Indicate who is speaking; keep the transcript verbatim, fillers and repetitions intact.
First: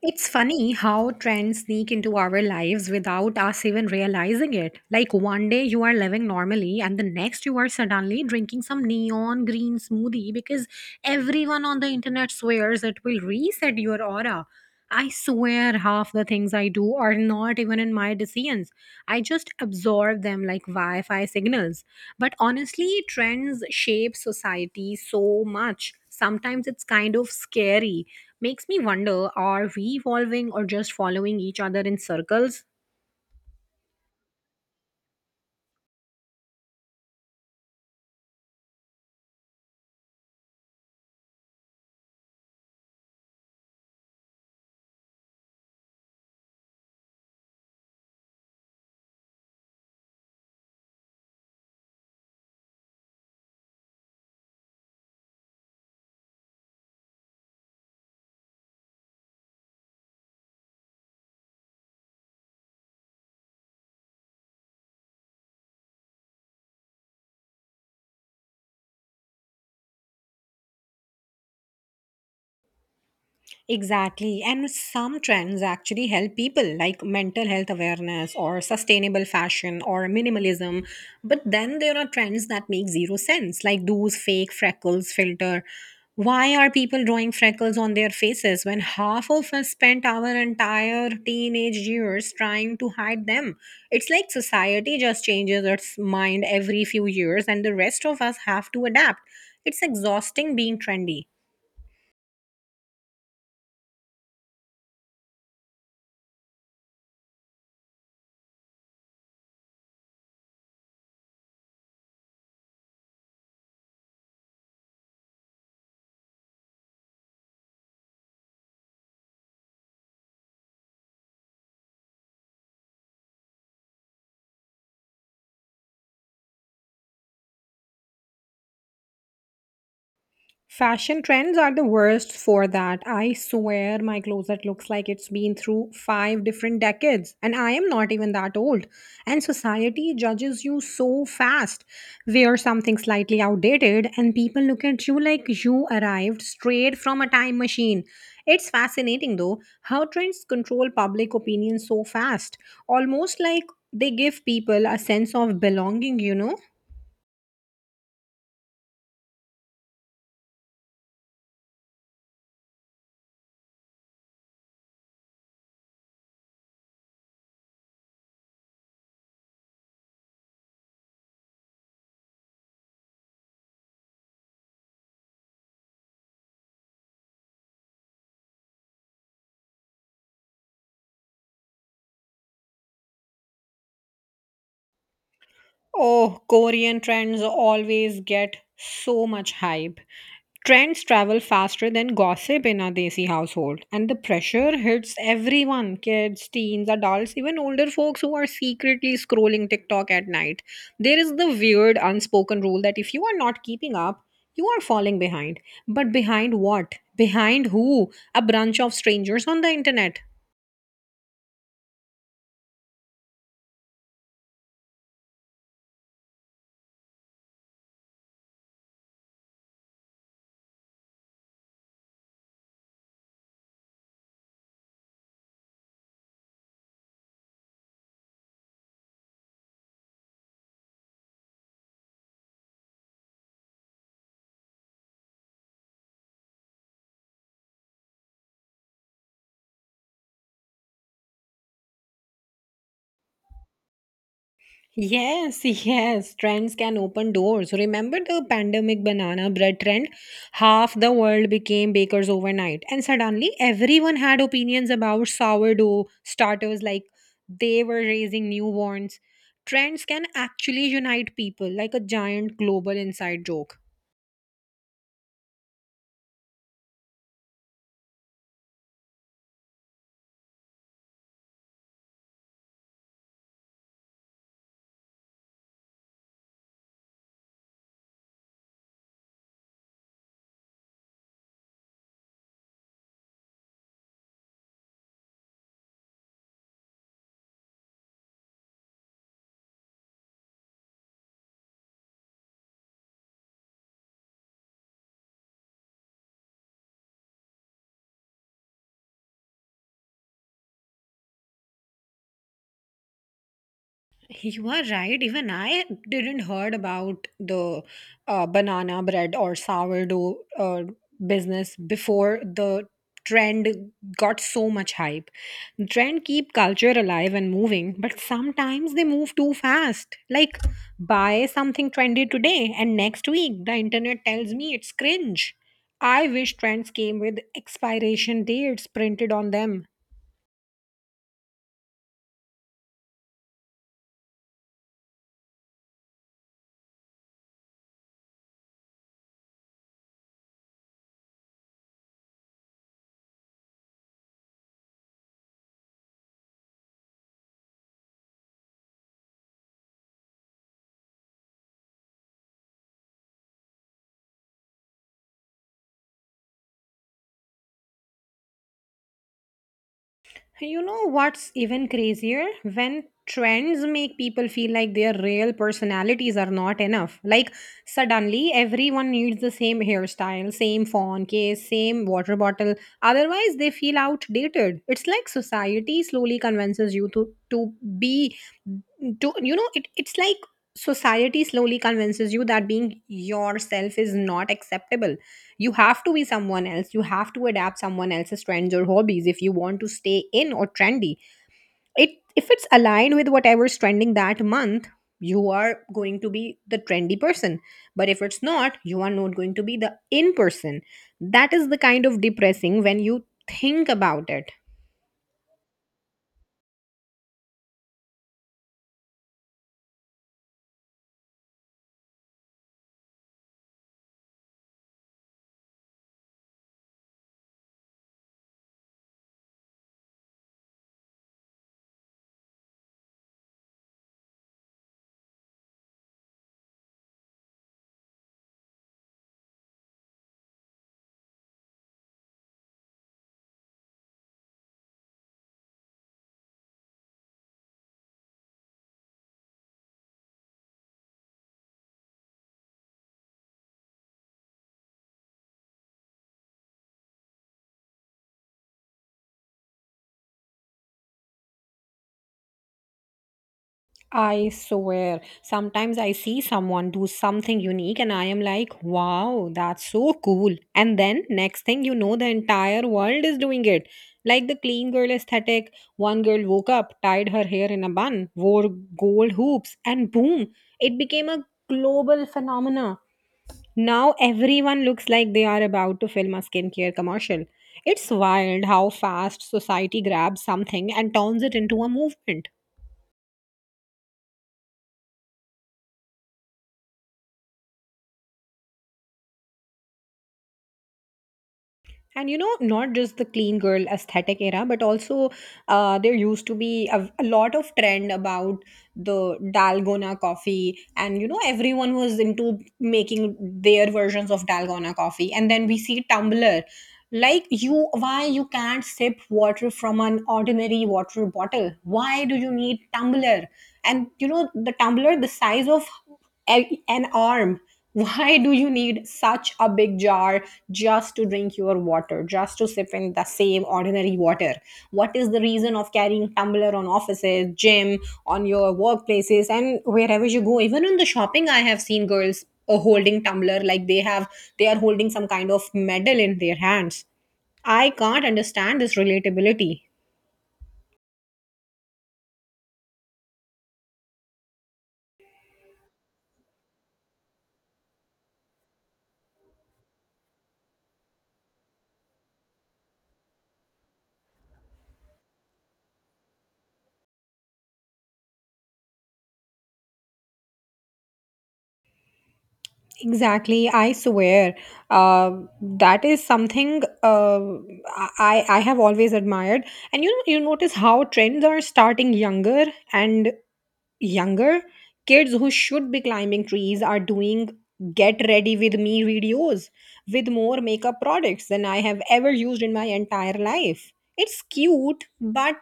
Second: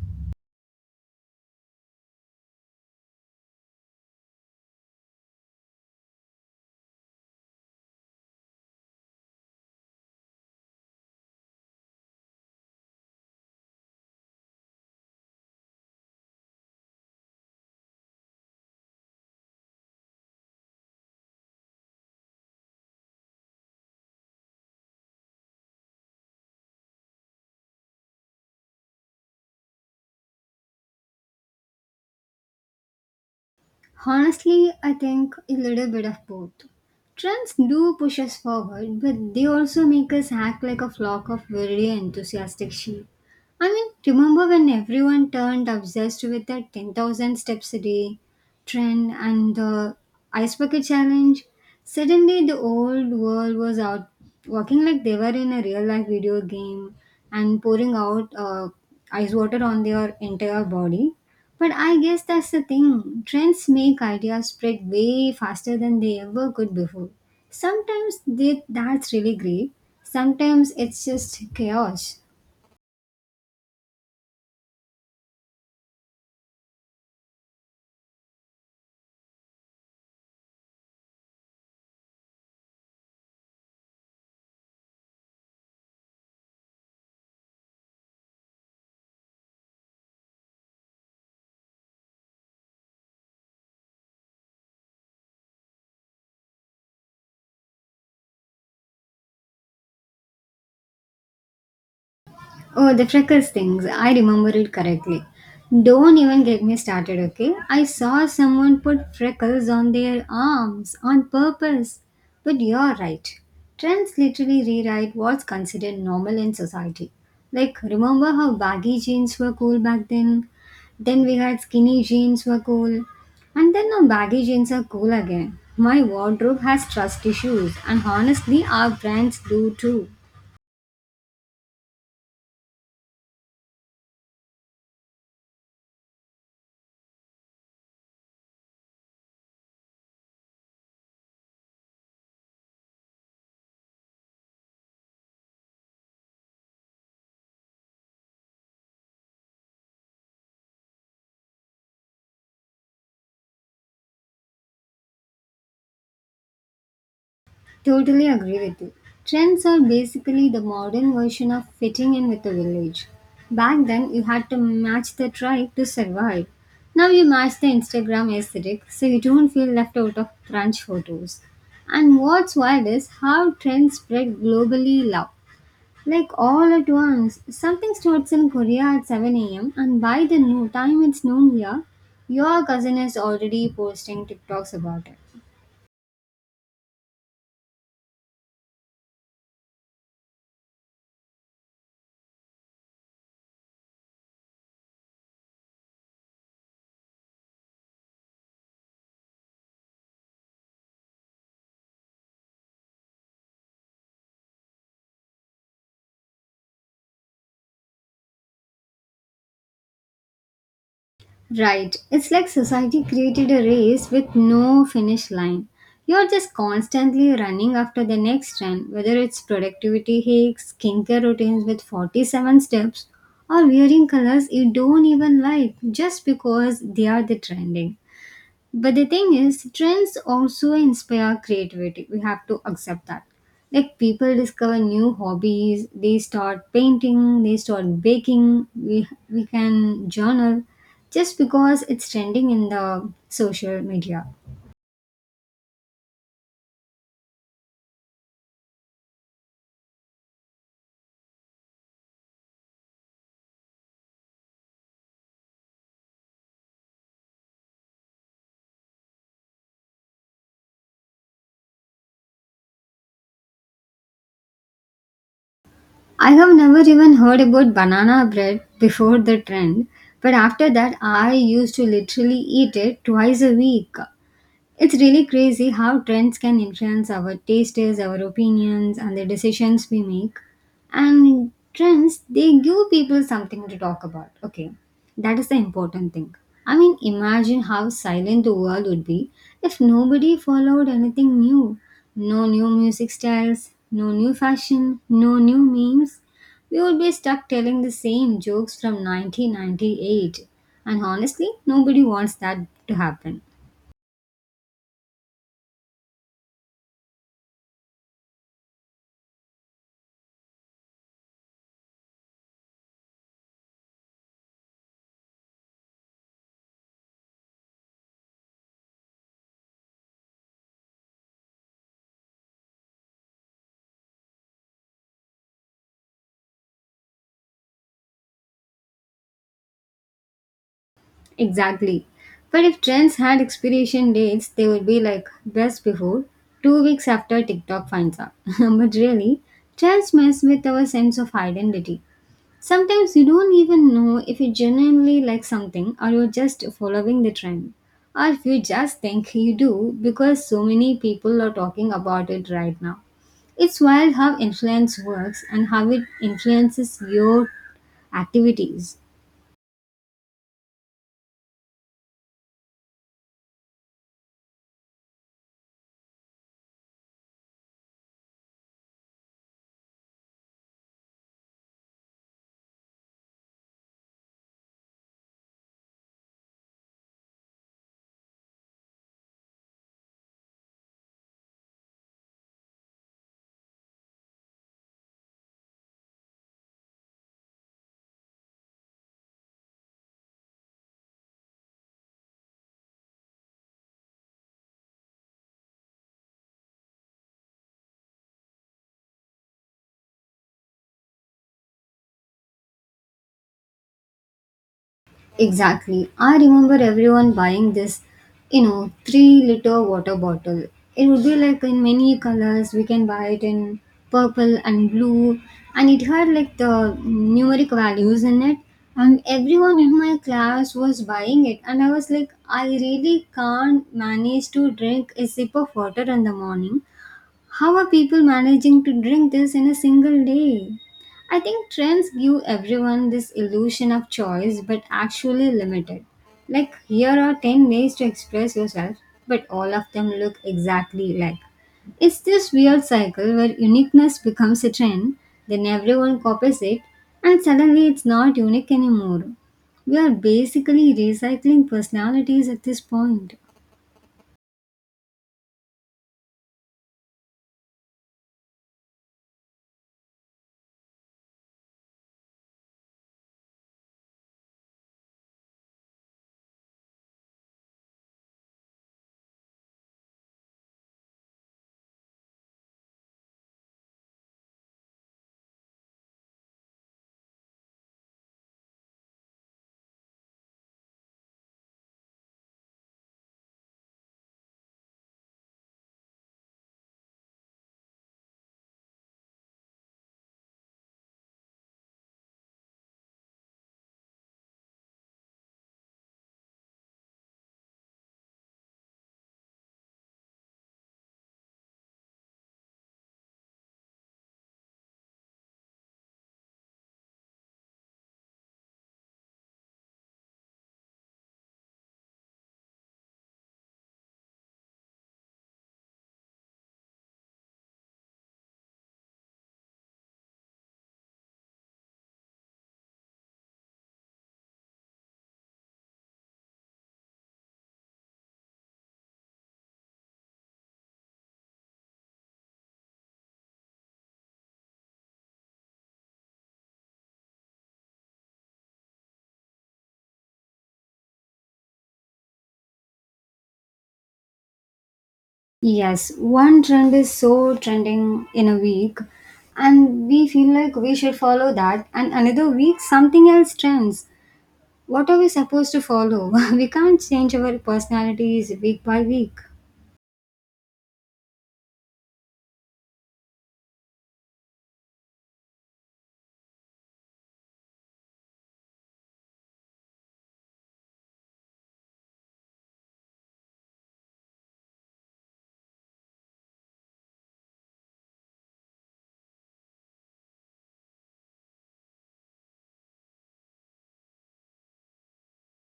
Speaker 1: It's funny how trends sneak into our lives without us even realizing it. Like one day you are living normally, and the next you are suddenly drinking some neon green smoothie because everyone on the internet swears it will reset your aura. I swear half the things I do are not even in my decisions. I just absorb them like Wi Fi signals. But honestly, trends shape society so much. Sometimes it's kind of scary. Makes me wonder, are we evolving or just following each other in circles?
Speaker 2: Honestly, I think a little bit of both. Trends do push us forward, but they also make us act like a flock of very enthusiastic sheep. I mean, remember when everyone turned obsessed with that ten thousand steps a day trend and the ice bucket challenge? Suddenly, the old world was out walking like they were in a real life video game and pouring out uh, ice water on their entire body. But I guess that's the thing. Trends make ideas spread way faster than they ever could before. Sometimes they, that's really great. Sometimes it's just chaos.
Speaker 1: Exactly. And some trends actually help people, like mental health awareness or sustainable fashion or minimalism. But then there are trends that make zero sense, like those fake freckles filter. Why are people drawing freckles on their faces when half of us spent our entire teenage years trying to hide them? It's like society just changes its mind every few years and the rest of us have to adapt. It's exhausting being trendy.
Speaker 2: Oh, the freckles things. I remember it correctly. Don't even get me started, okay? I saw someone put freckles on their arms on purpose. But you're right. Trends literally rewrite what's considered normal in society. Like, remember how baggy jeans were cool back then? Then we had skinny jeans were cool. And then now baggy jeans are cool again. My wardrobe has trust issues, and honestly, our brands do too.
Speaker 1: Fashion trends are the worst for that. I swear my closet looks like it's been through five different decades, and I am not even that old. And society judges you so fast. Wear something slightly outdated, and people look at you like you arrived straight from a time machine. It's fascinating though how trends control public opinion so fast, almost like they give people a sense of belonging, you know.
Speaker 2: Totally agree with you. Trends are basically the modern version of fitting in with the village. Back then, you had to match the tribe to survive. Now you match the Instagram aesthetic so you don't feel left out of crunch photos. And what's wild is how trends spread globally now. Like all at once, something starts in Korea at seven a m, and by the no time it's noon here, your cousin is already posting TikToks about it.
Speaker 1: Oh, Korean trends always get so much hype. Trends travel faster than gossip in a desi household, and the pressure hits everyone: kids, teens, adults, even older folks who are secretly scrolling TikTok at night. There is the weird unspoken rule that if you are not keeping up, you are falling behind. But behind what? Behind who? A bunch of strangers on the internet.
Speaker 2: Right. It's like society created a race with no finish line. You're just constantly running after the next trend, whether it's productivity hacks, skincare routines with forty-seven steps, or wearing colors you don't even like just because they are the trending. But the thing is, trends also inspire creativity. We have to accept that. Like people discover new hobbies, they start painting, they start baking, we, we can journal just because it's trending in the social media.
Speaker 1: Yes, yes, trends can open doors. Remember the pandemic banana bread trend? Half the world became bakers overnight, and suddenly everyone had opinions about sourdough starters like they were raising newborns. Trends can actually unite people like a giant global inside joke.
Speaker 2: I have never even heard about banana bread before the trend, but after that, I used to literally eat it twice a week. It's really crazy how trends can influence our tastes, our opinions, and the decisions we make. And trends, they give people something to talk about. Okay, that is the important thing. I mean, imagine how silent the world would be if nobody followed anything new. No new music styles, no new fashion, no new memes. We would be stuck telling the same jokes from nineteen ninety-eight. And honestly, nobody wants that to happen.
Speaker 1: You are right. Even I didn't heard about the uh, banana bread or sourdough uh, business before the trend got so much hype. Trend keep culture alive and moving, but sometimes they move too fast. Like buy something trendy today and next week the internet tells me it's cringe. I wish trends came with expiration dates printed on them.
Speaker 2: Exactly. But if trends had expiration dates, they would be like best before, two weeks after TikTok finds out. But really, trends mess with our sense of identity. Sometimes you don't even know if you genuinely like something or you're just following the trend. Or if you just think you do because so many people are talking about it right now. It's wild how influence works and how it influences your activities.
Speaker 1: You know what's even crazier? When trends make people feel like their real personalities are not enough. Like, suddenly everyone needs the same hairstyle, same phone case, same water bottle. Otherwise, they feel outdated. It's like society slowly convinces you to, to be, to, you know, it, it's like society slowly convinces you that being yourself is not acceptable. You have to be someone else, you have to adapt someone else's trends or hobbies if you want to stay in or trendy. It If it's aligned with whatever's trending that month, you are going to be the trendy person. But if it's not, you are not going to be the in person. That is the kind of depressing when you think about it.
Speaker 2: Exactly. I remember everyone buying this, you know, three liter water bottle. It would be like in many colors. We can buy it in purple and blue, and it had like the numeric values in it. And everyone in my class was buying it, and I was like, I really can't manage to drink a sip of water in the morning. How are people managing to drink this in a single day? I think trends give everyone this illusion of choice, but actually limited. Like, here are ten ways to express yourself, but all of them look exactly alike. It's this weird cycle where uniqueness becomes a trend, then everyone copies it, and suddenly it's not unique anymore. We are basically recycling personalities at this point.
Speaker 1: I swear, sometimes I see someone do something unique and I am like, wow, that's so cool. And then next thing you know, the entire world is doing it. Like the clean girl aesthetic, one girl woke up, tied her hair in a bun, wore gold hoops, and boom, it became a global phenomena. Now everyone looks like they are about to film a skincare commercial. It's wild how fast society grabs something and turns it into a movement. And you know, not just the clean girl aesthetic era, but also uh, there used to be a, a lot of trend about the Dalgona coffee. And you know, everyone was into making their versions of Dalgona coffee. And then we see Tumblr. Like you, why you can't sip water from an ordinary water bottle? Why do you need tumbler? And you know, the tumbler the size of a- an arm. Why do you need such a big jar just to drink your water, just to sip in the same ordinary water? What is the reason of carrying tumbler on offices, gym, on your workplaces and wherever you go? Even in the shopping, I have seen girls uh, holding tumbler like they have they are holding some kind of medal in their hands. I can't understand this relatability.
Speaker 2: Yes, one trend is so trending in a week, and we feel like we should follow that, and another week something else trends. What are we supposed to follow? We can't change our personalities week by week.
Speaker 1: Exactly, I swear. Uh, that is something uh, I I have always admired. And you know, you notice how trends are starting younger and younger. Kids who should be climbing trees are doing get ready with me videos with more makeup products than I have ever used in my entire life. It's cute, but